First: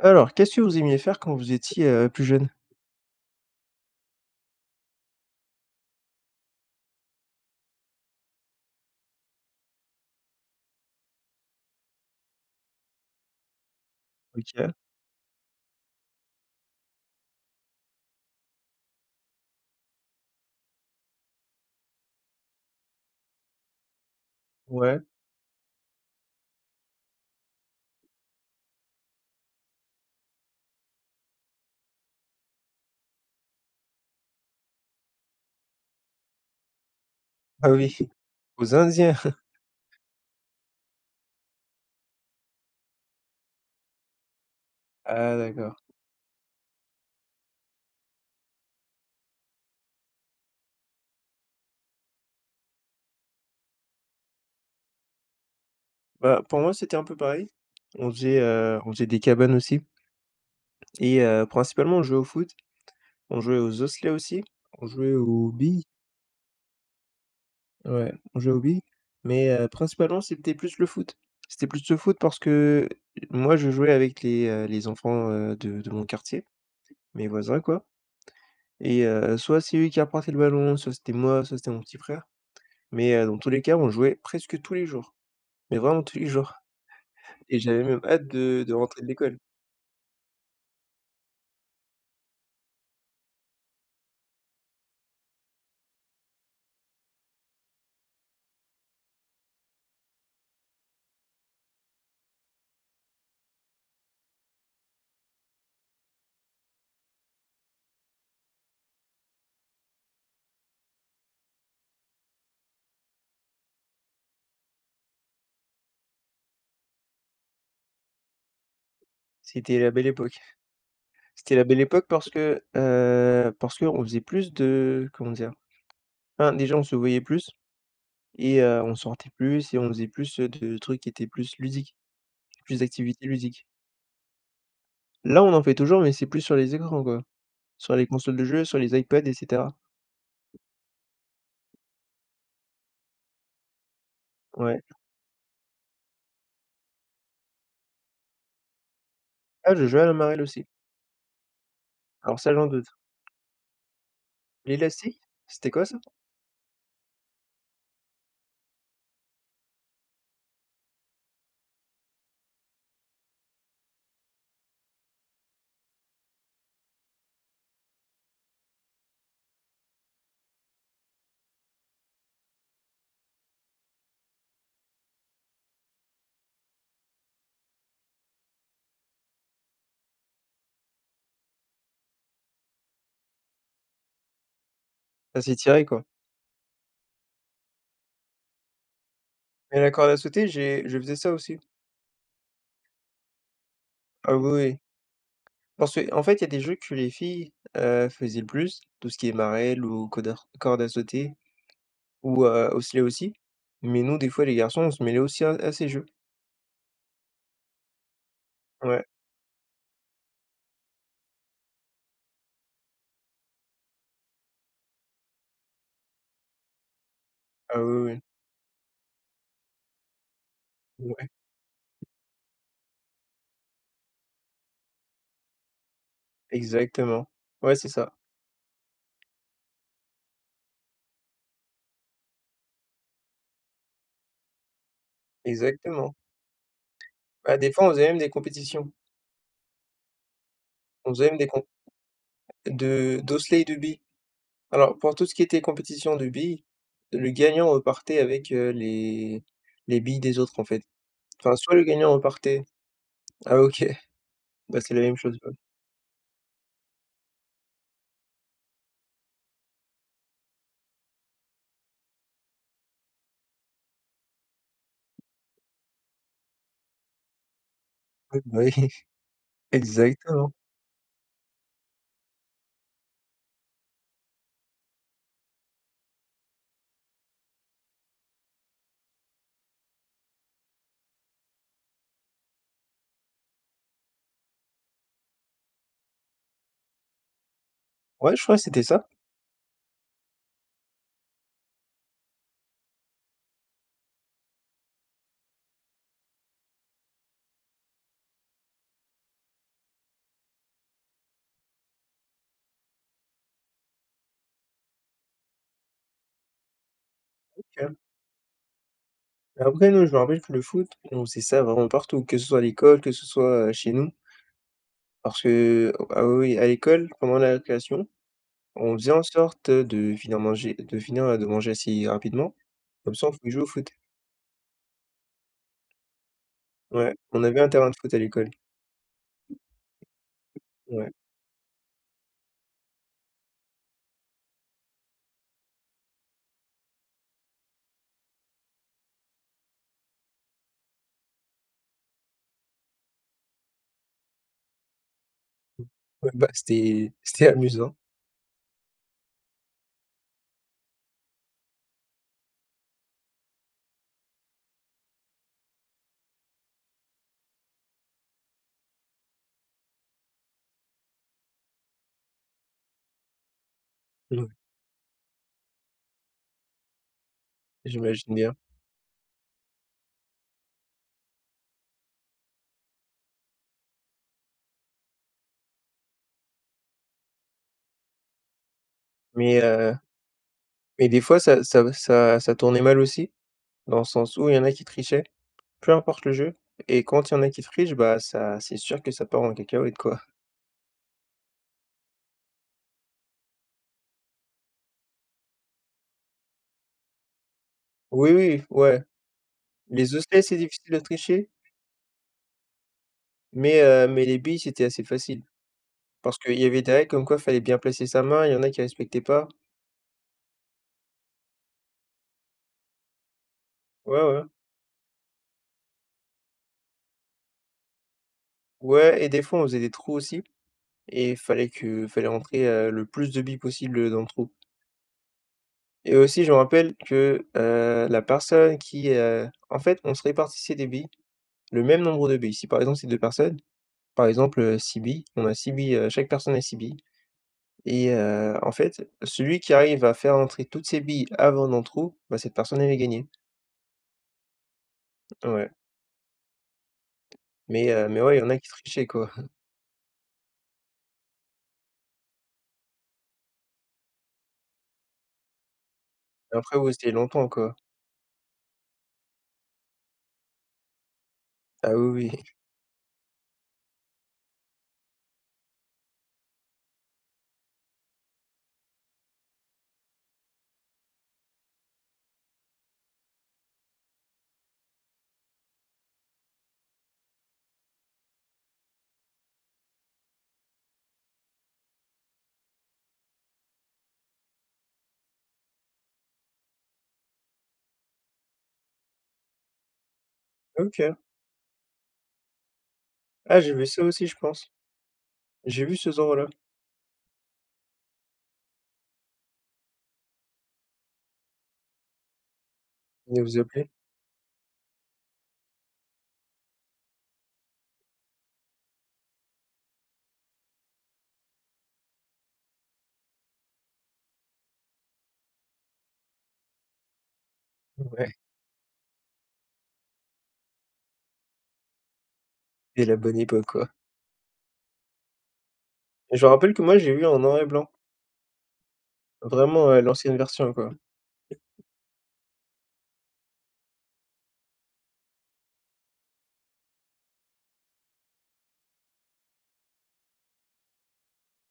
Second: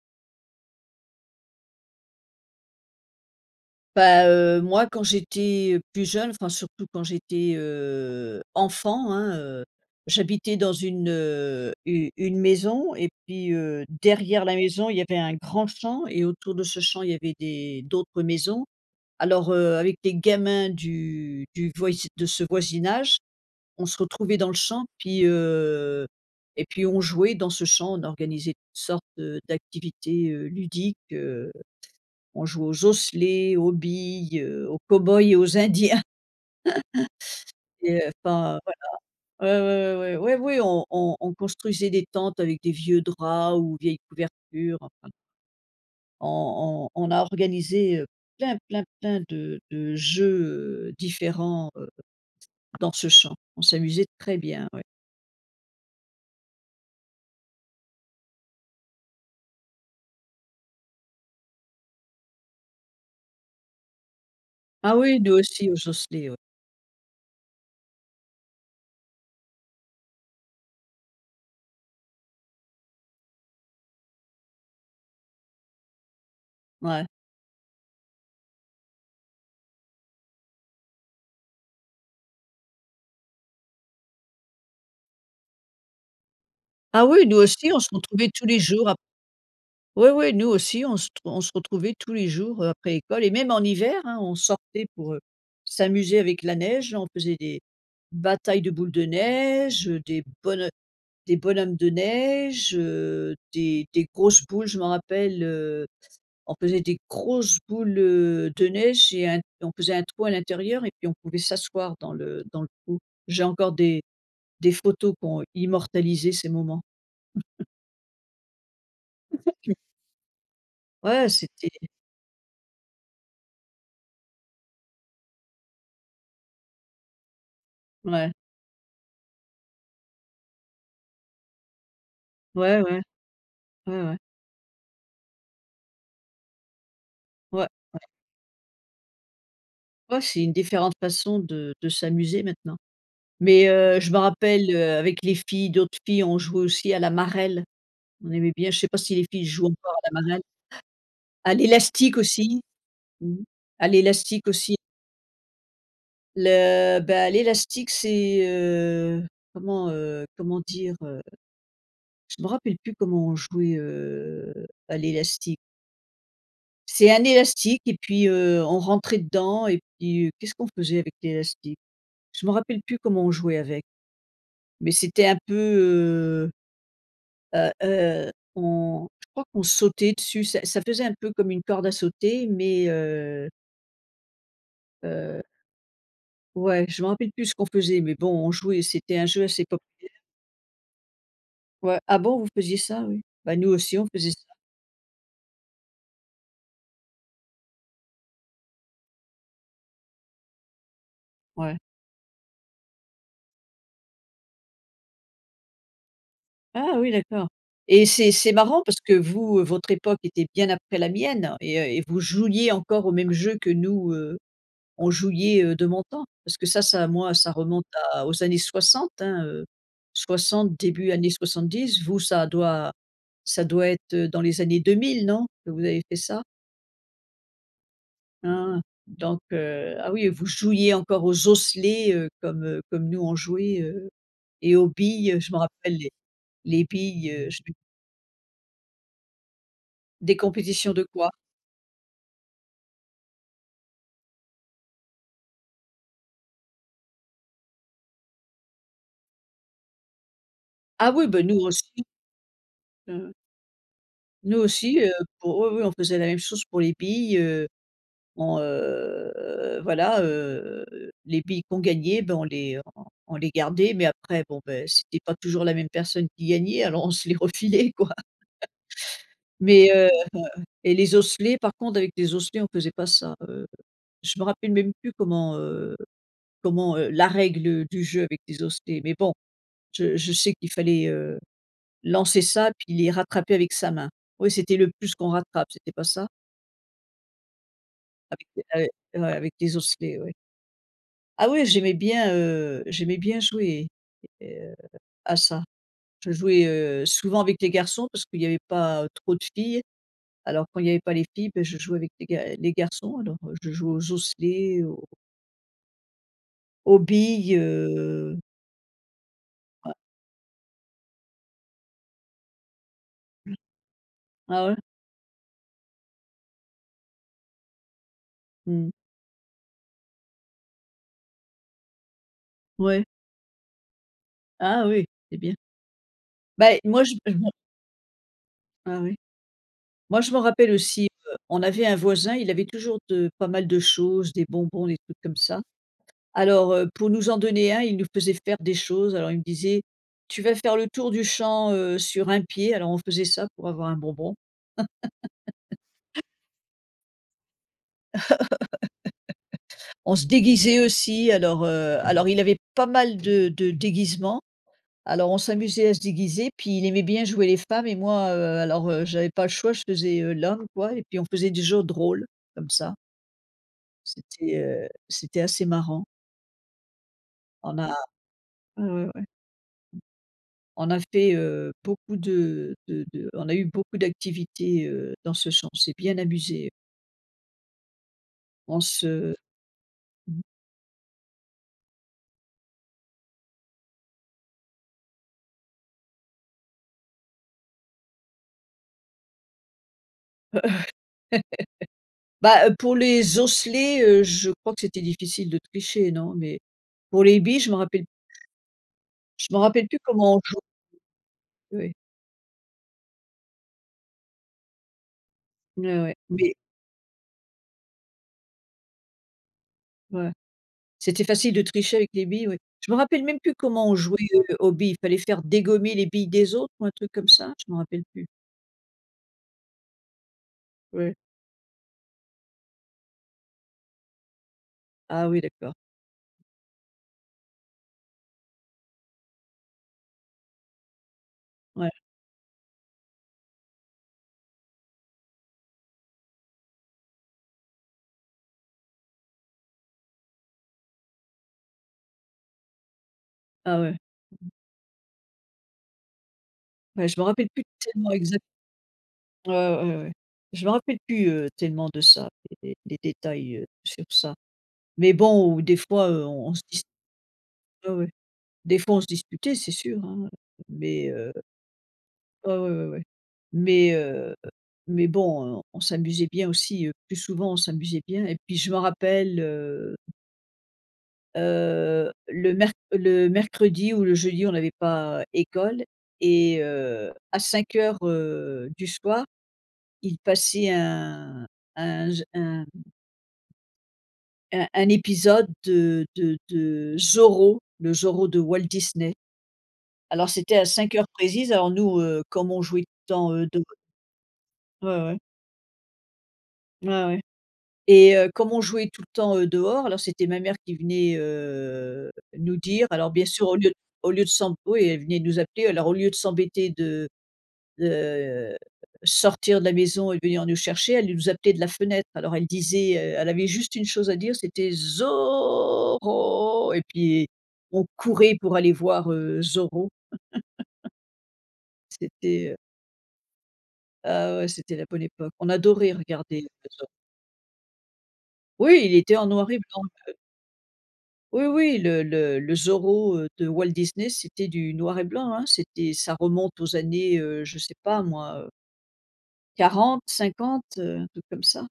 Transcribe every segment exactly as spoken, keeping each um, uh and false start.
Alors qu'est-ce que vous aimiez faire quand vous étiez, heu, plus jeune? Bah, heu, moi, quand j'étais plus jeune, enfin, surtout quand j'étais, heu, enfant, hein, heu, j'habitais dans une, u une maison et puis, heu, derrière la OK. maison, il y avait un grand champ et autour de ce champ, il y avait des d'autres maisons. Alors, heu, avec des gamins du du voisi de ce voisinage, on se retrouvait dans le champ Ouais. puis, heu, et puis, on jouait dans ce champ, on organisait sortes de d'activités, heu, ludiques, heu, on jouait aux osselets, aux billes, heu, aux cow-boys et aux Indiens. Ah Et oui! heu enfin, Aux Indiens? voilà, ouais, ouais, ouais, ouais, ouais, oui, on on on construisait des tentes avec des vieux draps ou vieilles couvertures, enfin Ah d'accord! on on on a organisé, heu, plein, plein, plein de de jeux, heu, différents, heu, dans ce champ. On s'amusait très bien, ouais. Bah, pour moi, c'était un peu pareil, on faisait, heu, on faisait des cabanes, aussi. Et heu, principalement, on jouait au foot, on jouait aux osselets aussi, on Ah jouait oui, nous aux aussi, billes. aux osselets, ouais. Ouais, on jouait aux billes, mais, heu, principalement, c'était plus le foot, c'était plus le foot parce que moi, je jouais avec les, heu, les enfants, heu, de de mon quartier, Mouais. mes voisins, quoi et heu, soit c'est eux qui apportaient le ballon, soit c'était moi, soit c'était mon petit frère, mais heu, dans tous les cas, on jouait presque tous les jours, mais vraiment tous les jours Ah oui, nous et aussi, on j'avais se même hâte retrouvait tous les de de jours ap rentrer de l'école. oui, oui, nous aussi, on se t on se retrouvait tous les jours, heu, après l'école et même en hiver, hein, on sortait pour, heu, s'amuser avec la neige, on faisait des batailles de boules de neige, heu, des bonho des bonhommes de neige, heu, des des grosses boules, je m'en rappelle, heu, on faisait des grosses boules, heu, de neige et un on faisait un trou à l'intérieur et puis on pouvait s'asseoir dans le dans le trou. J'ai encore des des photos qui ont immortalisé ces moments. [unintelligible] C'était la belle époque. Ouais C'était la c'était belle époque parce que, heu, parce qu'on faisait plus de comment dire? Enfin déjà on se voyait plus Ouais. et heu, on sortait plus et on faisait plus, heu, de trucs qui étaient plus ludiques, plus Ouais, ouais. d'activités ludiques. Ouais, ouais. Là on en fait toujours mais c'est plus sur les écrans quoi, Ouais, sur ouais. les consoles de jeux, sur les Ipad et cetera. Ouais, c'est une différente façon de de s'amuser maintenant. Mais heu, je me rappelle, Ouais. heu, avec les filles d'autres filles ont jouait aussi à la marelle. On aimait bien, je sais pas si les filles jouent Ah, je encore jouais à à la la marelle? marelle aussi. À l'élastique Alors, ça aussi, j'en doute. mmh, à l'élastique aussi. L'élastique, c'était quoi ça? Le bah l'élastique c'est, heu, comment, heu, comment dire, heu? Je m'en rappelle plus comment on jouait, heu, à l'élastique. C'est un élastique et puis, heu, on rentrait dedans et puis qu'est-ce qu'on faisait avec l'élastique? Je m'en rappelle plus comment on jouait avec, mais c'était un peu, heu heu heu, on je crois qu'on sautait dessus ça ça faisait un peu comme une corde à sauter, mais heu heu Ça s'étirait quoi. Ouais je m'en rappelle plus ce qu'on faisait, mais bon on jouait c'était un jeu assez Mais la corde à populaire. sauter, j'ai je faisais ça aussi. Ouais, ah bon vous faisiez ça, oui? Bah, nous aussi on faisait Ah ça. oui, oui. Parce qu'en fait il y a des jeux que les filles, heu, faisaient le plus. Tout ce qui est marelle ou codar corde à sauter Ouais. ou, heu, osselets aussi. Mais nous des fois les garçons on se mêlait aussi à à ces jeux. Ah oui d'accord et c'est c'est marrant parce Ouais. que vous, heu, votre époque était bien après la mienne et heu, et vous jouiez encore aux mêmes jeux que nous, heu, on jouiez, heu, de mon temps. Parce que ça ça moi ça Ah remonte oui, oui, oui. à aux années soixante, hein, heu, soixante début Ouais. soixante-dix, vous ça doit ça doit être, heu, dans les années 2000 non, que vous avez fait ça? Exactement, ouais c'est ça. Ah, donc heu ah oui vous jouiez encore aux osselets, heu, comme, heu, comme nous on jouait, heu et aux billes je m'en rappelle les Exactement. les billes, heu, Bah j des fois on faisait même des compétitions. Des compétitions de On faisait quoi? même des comp de d'osselets et de billes. Alors pour tout ce qui était compétition de billes, le gagnant repartait avec, heu, les les billes des autres en fait. Ah oui, bah, Enfin nous soit le aussi. gagnant repartait Ouais, ouais. ah ok, Nous ben c'est aussi, la heu, même chose quoi. pour oui, oui on faisait la même chose pour les billes, heu, on, heu voilà, heu, les billes qu'on gagnait, bah on les on on les gardait mais après bon, beh, c'était pas toujours la même personne qui gagnait. Alors on se les refilait quoi. Oui bah oui, mais heu heu exactement. et les osselets par contre avec des osselets on faisait pas ça. Heu, je me rappelle même plus comment, heu, comment, heu la règle du jeu avec des osselets mais bon je je sais qu'il fallait, heu, lancer ça puis les rattraper avec sa main ouais c'était le plus qu'on rattrape c'était pas ça? Ouais, je Avec crois des c'était ah ça. et ouais, avec des osselets, ouais. Ah oui, j'aimais bien, heu, j'aimais bien jouer et heu, à ça. Je jouais, heu, souvent avec les garçons parce qu'il y avait pas trop de filles, alors quand il y avait pas les filles, bah, je jouais avec les ga les garçons alors, heu, je jouais aux osselets, aux aux billes, OK. heu Et après Ouais. nous, je me rappelle que le foot et on faisait ça vraiment partout, que ce soit à l'école, que ce soit, heu, chez nous Ah ouais? parce que ah, oui, oui à l'école, pendant la récréation, Mmh. on faisait en sorte de finir manger de finir de manger assez rapidement, Ouais. comme ça, on pouvait jouer au foot. Ah oui, c'est bien. Bah et moi, je Ouais, on [unintelligible] avait un terrain de foot à l'école. Ah oui? Moi je m'en rappelle aussi, Ouais. heu, on avait un voisin, il avait toujours de pas mal de choses, des bonbons, des trucs comme ça alors, heu, pour nous en donner un il nous faisait faire des choses alors, il me disait: «Tu vas faire le tour du champ, heu, sur un pied», alors, on faisait ça pour avoir un bonbon. Ouais, bah, c'était c'était amusant. On se déguisait aussi alors, heu, alors, il avait pas mal de de déguisements alors, on s'amusait à se déguiser puis, il aimait bien jouer les femmes et moi, heu, alors, heu, j'avais pas le choix, je faisais, heu, l'homme, quoi, et puis on faisait des jeux de rôles, comme ça. Mouais. C'était, heu, c'était assez marrant. On a J'imagine bien. ouais, ouais. On a fait, heu, beaucoup de de de on a eu beaucoup d'activités, heu, dans ce champ. On s'est bien amusés on se Mais, heu, mmh. mais des fois, ça ça ça ça tournait mal aussi, dans le sens où il y en a qui trichaient, peu importe le jeu et quand il y en a qui trichent, bah, ça c'est sûr que ça part en cacahuète, quoi. Bah, heu, pour les osselets, heu, je crois que c'était difficile de tricher, non? Mais, pour les billes, je m'en rappelle. Oui, oui, ouais, Je m'en rappelle plus les comment on osselets, joue c'est difficile de tricher oui. mais, heu, mais, les billes, c'était assez facile Mouais, ouais. parce Mais qu'il y avait des règles comme quoi fallait bien placer sa main et il y en a qui respectaient pas. Ouais. C'était facile de tricher avec les billes, oui? Je m'en rappelle même plus comment on jouait, Ouais, ouais. heu, aux billes. Fallait faire dégommer les billes des autres ou un truc comme ça? Je m'en rappelle plus. Ouais et des fois, on faisait des trous aussi Oui. et il fallait que fallait rentrer, heu, le plus de billes possibles, heu, dans le trou. Ah, oui, d'accord. Et aussi je me rappelle que, heu, la personne qui, heu en fait, on se répartissait des billes, le Ouais. même nombre de billes. Si, par exemple, c'est deux personnes, par exemple, heu, six billes, on a six billes, heu chaque personne a six billes et heu, en fait, celui qui arrive à faire rentrer toutes ses billes avant dans le trou, bah, cette personne, elle a gagné. Ah ouais. Mmh. Ouais. Bah, je m'en rappelle plus Mais heu tellement, mais ouais, exa il y en a qui trichaient, quoi. Ouais, ouais, ouais. Je me rappelle plus, heu, tellement de ça, d des des détails, heu, sur ça mais bon, où, des fois, heu, on on se Après dis vous, c'était il y a longtemps, quoi. Ouais, ouais, des fois, on se disputait c'est sûr, hein, mais heu Ah, oui, oui. Ah, ouais, ouais, ouais mais, heu, mais bon, heu, on s'amusait bien aussi, heu, plus souvent on s'amusait bien et puis je m'en rappelle, heu heu, le mer le mercredi ou le jeudi, on n'avait pas école et heu, à cinq heures, heu, du soir, il passait un un j un un un épisode de de de Zorro, le Zorro de Walt Disney. Alors c'était à cinq heures OK. précises alors nous, heu, comme on jouait tant, heu, Ah, de j'ai vu ça aussi je pense. Ouais, ouais. J'ai vu ce Zorro là. Ouais, ouais et heu, comme on jouait tout le temps, heu, dehors alors, c'était ma mère qui venait, heu, nous dire alors, bien Mais sûr, au vous lieu appelez? au lieu de s'emb oui, elle venait nous appeler alors au lieu de s'embêter de de, heu, sortir de la maison et de venir nous chercher, elle nous appelait de la fenêtre. Alors elle disait, heu, elle avait juste une chose à dire, c'était: «Zorro!» Et puis on Ouais. courait pour aller voir, heu, Zorro! C'était, heu C'est la bonne époque, quoi. Ah ouais, c'était la bonne époque! On adorait Je regarder me rappelle que [unintelligible] moi, je l'ai vu en noir et blanc. Oui, il était en noir et blanc, Vraiment, heu, heu l'ancienne version, quoi. Oui, oui, le le le Zorro, heu, de Walt Disney, c'était du noir et blanc, hein, c'était ça remonte aux années, heu, je sais pas moi, heu quarante-cinquante, heu, un truc comme ça.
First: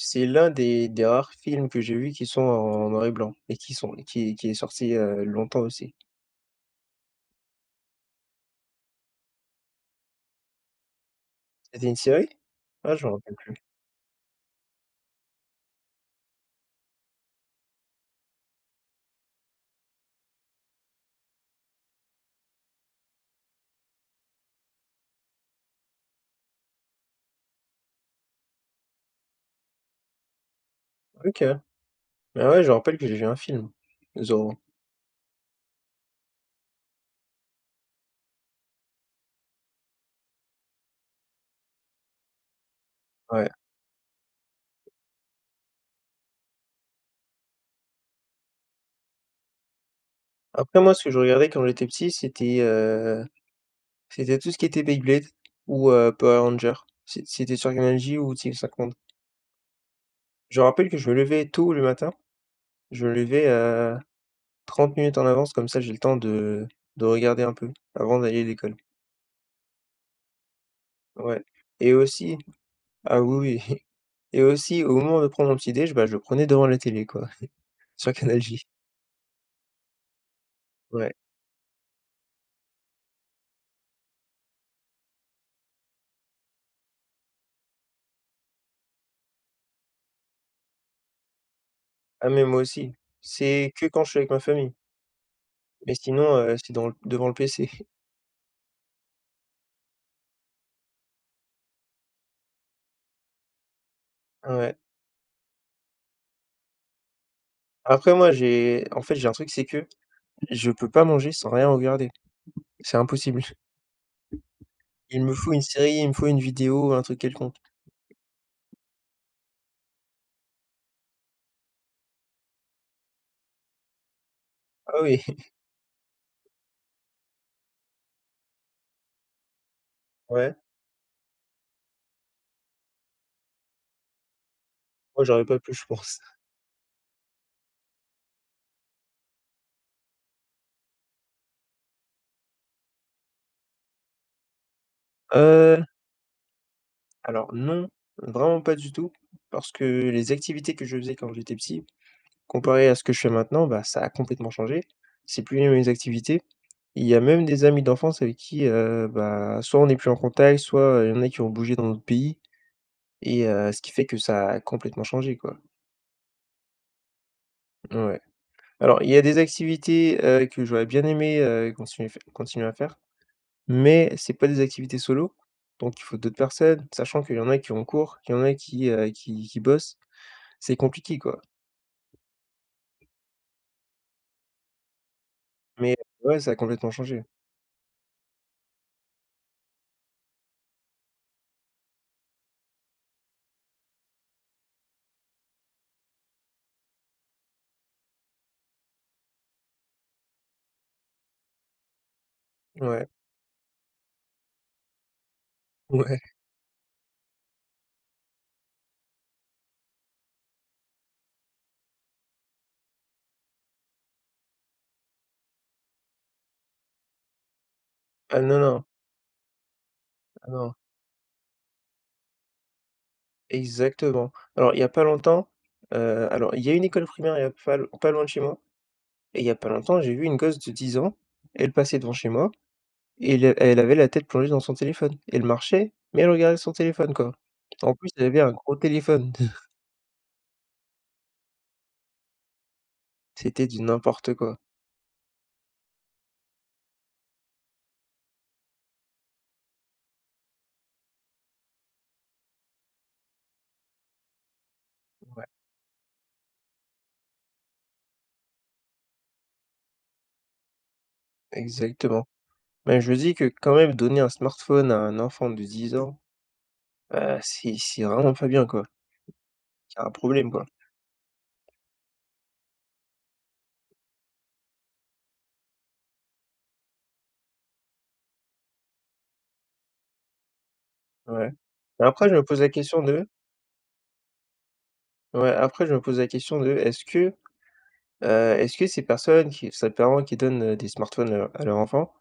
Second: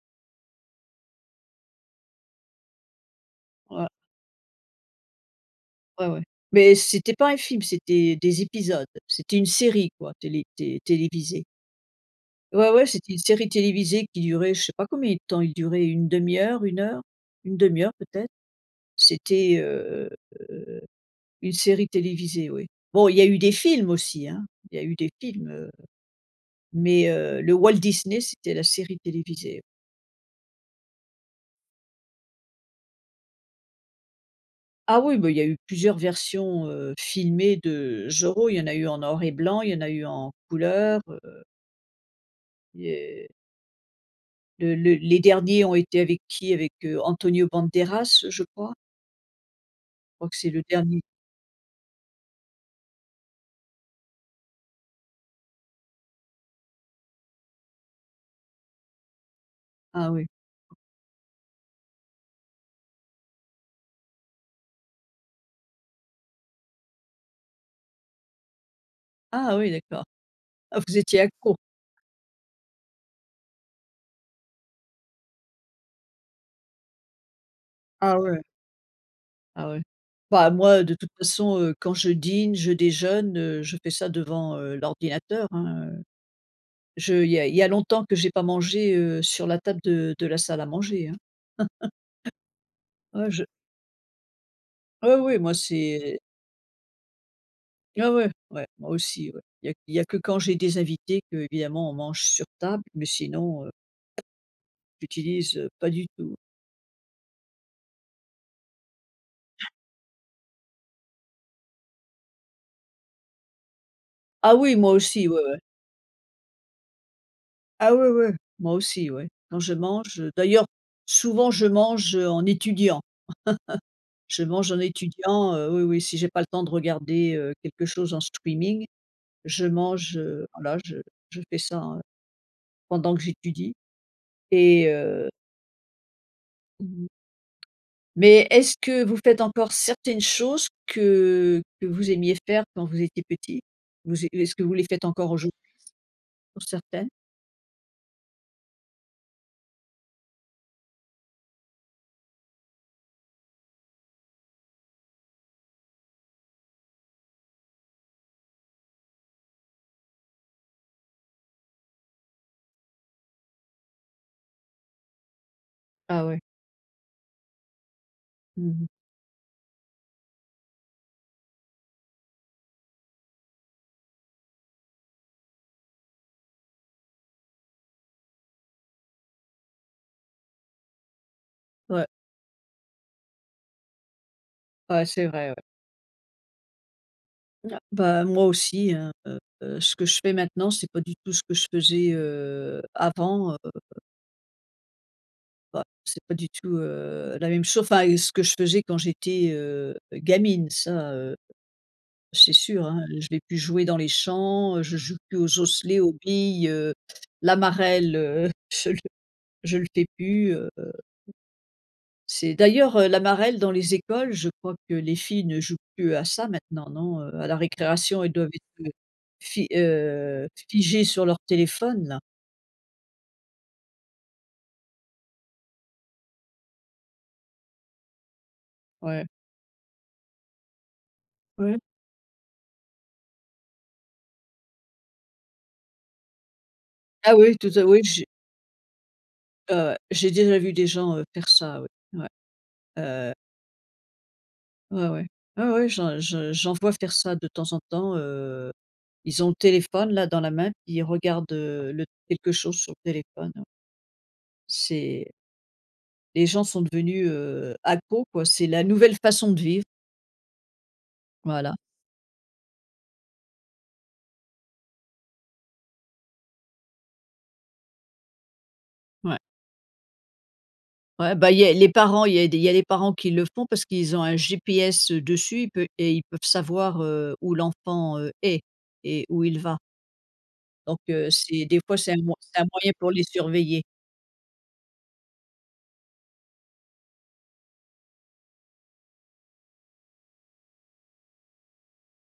C'est l'un des des rares films que j'ai vus qui sont en noir et blanc et qui Ouais. sont et qui qui est sorti il y a longtemps, aussi. Ouais, ouais, mais c'était pas un film, c'était des épisodes, c'était une série, quoi, télé té télévisée. C'était une série? Ouais, ouais. Ah, C'était une j'aurais pas série cru. télévisée qui durait je sais pas combien de temps, il durait une demi heure, une heure, une demi heure peut-être, c'était, heu heu, une série télévisée, oui. Bon, il y a eu des films aussi, hein, il y a eu des films, heu, mais heu, le Walt Disney, c'était la série télévisée. OK. Mais ouais, je me rappelle que j'ai vu un film, Zorro. Ah oui, bah, il y a eu plusieurs versions, heu, filmées de Zorro. Il y en a eu en noir et blanc, il y en a eu en couleurs, heu il y heu Ouais. Le le les derniers ont été avec qui? Avec, heu, Antonio Banderas, je crois. Je crois que c'est le Après moi, dernier. ce que je regardais quand j'étais petit, c'était, heu, c'était tout ce qui était Beyblade ou heu, Power Rangers, c'est c'était sur Canal J ou TV5 monde. Ah oui. Je me rappelle que je me levais tôt le matin. Je me levais, heu, trente minutes en avance, comme ça, j'ai le temps de de regarder un peu avant d'aller à l'école. Ah oui, d'accord. Ah, vous étiez Ouais accro. et aussi ah, oui, oui, et aussi, au moment de prendre mon petit déj, bah, je le prenais devant la télé, quoi, sur Ah ouais. Canal J. Ah ouais. Bah moi de toute Ouais. façon, heu, quand je dîne, je déjeune, heu, je fais ça devant, heu, l'ordinateur, hein, heu. Je il y a il y a longtemps que j'ai pas mangé, heu, sur la table de de la salle à manger, hein. Ah mais moi aussi. Oh je C'est que quand je suis avec ma famille. Heu, oui, moi Mais c'est sinon, heu, c'est dans devant le PC. Ouais, ouais, ouais, moi aussi, ouais, il y a il y a que quand j'ai des invités qu'évidemment, on mange sur table mais sinon, heu, Ouais. j'utilise, heu, pas du tout. Après, moi, j'ai en fait, j'ai un truc, c'est que je peux pas manger sans rien regarder, c'est impossible. Ah oui, moi Il aussi, me ouais, faut ouais. une série, il me faut une vidéo, un truc quelconque. Ah ouais, ouais, moi aussi, ouais. Quand je mange, heu, d'ailleurs souvent je mange, heu, en étudiant. Je mange en Oh oui! étudiant, heu, oui, oui, si j'ai pas le temps de regarder, heu, quelque chose en streaming. Je mange, heu, Ouais. voilà, je je fais ça, heu, pendant que j'étudie et Moi, heu j'aurais pas pu, je pense. Mmh mh. Mais, est ce que vous faites encore certaines choses que que vous aimiez faire quand vous étiez petit? Vous é est-ce que vous les faites encore aujour Heu. pour certaines? Alors non, vraiment pas du tout parce que les activités que je faisais quand j'étais petit, comparé à ce que je fais maintenant, bah, ça a complètement changé. C'est plus les mêmes activités. Il y a même des amis d'enfance avec qui, heu, bah, soit on n'est plus en contact, soit, heu, il y en a qui ont bougé dans un autre pays. Et heu, ce qui fait que ça a complètement changé, quoi. Ah ouais. Ouais, Mmh mh. alors, il y a des activités, heu, que j'aurais bien aimé, heu, continuer f continuer à faire mais c'est pas des activités solo. Donc il faut d'autres personnes, sachant qu'il y en a qui ont cours, qu'il y en a qui, heu, qui qui bossent, c'est compliqué, quoi. Ouais. Ouais, c'est vrai, ouais. Mais ouais, ça a complètement changé. N ah, bah, moi aussi, hein, heu, ce que je fais maintenant, c'est pas du tout ce que je faisais, heu, avant, heu Bah, c'est pas du tout, heu, la même chose enfin et ce que je faisais quand j'étais, heu, gamine, ça, heu, c'est sûr, hein. Ouais. Je vais plus jouer dans les champs, heu, je joue plus aux osselets, aux Ouais. billes, heu, la marelle, heu, je le je le fais plus, heu. C'est d'ailleurs, heu, la marelle dans les écoles, je crois que les filles ne jouent plus à ça maintenant, non? Heu, à la récréation, elles Ah, doivent non, non. être, heu, fi heu, Ah non. figer sur leur téléphone, là. Exactement. Alors, il y a pas longtemps, heu, alors il y a une école primaire, il y a p fa l pas loin de chez moi. Ouais. Et il y a pas longtemps, j'ai vu une gosse de dix ans, elle Ouais. passait devant chez moi et le et elle avait la tête plongée dans son téléphone. Elle marchait, mais elle regardait son téléphone, quoi. Ah oui, tout à Et en oui. plus, J elle avait un gros téléphone. Ouais, ouais, j'ai déjà vu des gens, heu, faire ça, oui. Ouais, heu. C'était du n'importe quoi. Ouais, ouais. Ouais, ouais, j'en je j'en vois faire ça de temps en temps, heu, ils ont le téléphone là dans la main, puis, ils regardent, heu, le quelque chose sur le téléphone. C'est Ouais. Les gens sont devenus, heu, accros, quoi, c'est la nouvelle façon de vivre. Voilà. Exactement. Bah, je me dis que, quand même, donner un smartphone à un enfant de dix ans, heu, c'est c'est vraiment pas bien, quoi, Ouais. c'est un problème, quoi. Ouais, bah, il y a les parents, il y a des il y a les parents qui le font parce qu'ils ont un GPS, heu, dessus ils pe et ils peuvent savoir, heu, où l'enfant, heu, est, et où il va. Donc, heu, Ouais, c'est des fois, mais c'est un après je moy me pose c'est un la moyen question pour les de surveiller. Ouais, après je me pose la question de est-ce que, heu, est-ce que ces personnes qui ces parents qui donnent, heu, des smartphones, heu, à leur enfant,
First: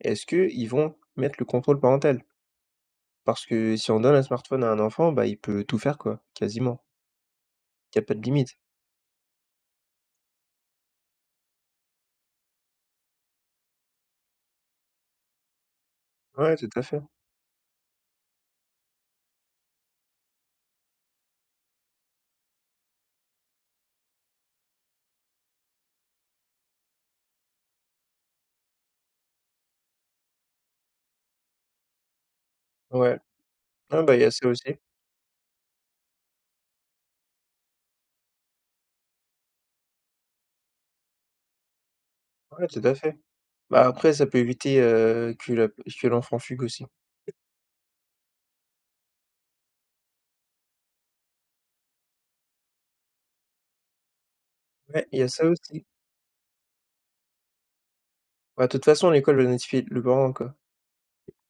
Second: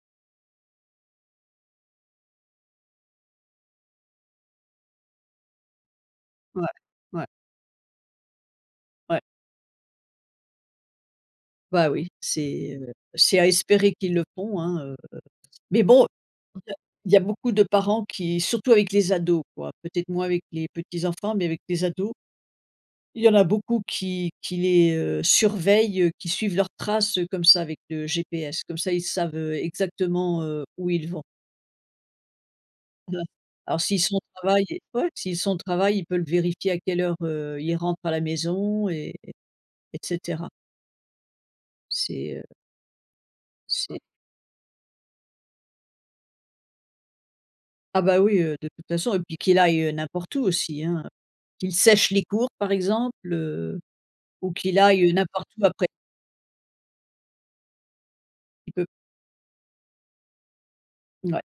est-ce qu'ils vont mettre le contrôle parental? Parce que si on donne un smartphone à un enfant, bah, il peut tout faire quoi, Ouais. quasiment. Ouais. Qui a pas de limites. Ouais. Bah, oui, c'est, heu, c'est à espérer qu'ils le font, hein, heu, mais bon, Ouais, il tout y a à fait. il y a beaucoup de parents qui surtout avec les ados, quoi, peut-être moins avec les petits enfants mais avec les ados il y en a beaucoup qui qui les, heu, surveillent, qui suivent leurs traces, heu, comme ça, avec le GPS, comme ça ils savent, heu, exactement, heu, où ils vont. Ouais. Ouais, alors, s'ils Ouais bah, sont au il y a ça travail aussi. ouais, s'ils sont au travail, il peut le vérifier à quelle heure, heu, il rentre à la maison et et cetera. C'est heu Ouais, tout à fait. Bah, c'est après ça peut éviter, heu, que la p que l'enfant fugue, aussi. Ah bah oui, heu, de toute façon et puis qu'il aille, heu, n'importe où aussi, hein, qu'il sèche les cours, par exemple, heu, ou qu'il aille, Ouais, heu, il y a ça, n'importe où aussi. après Bah, Il toute peut façon, l'école le notifie le parent, quoi. Mouais.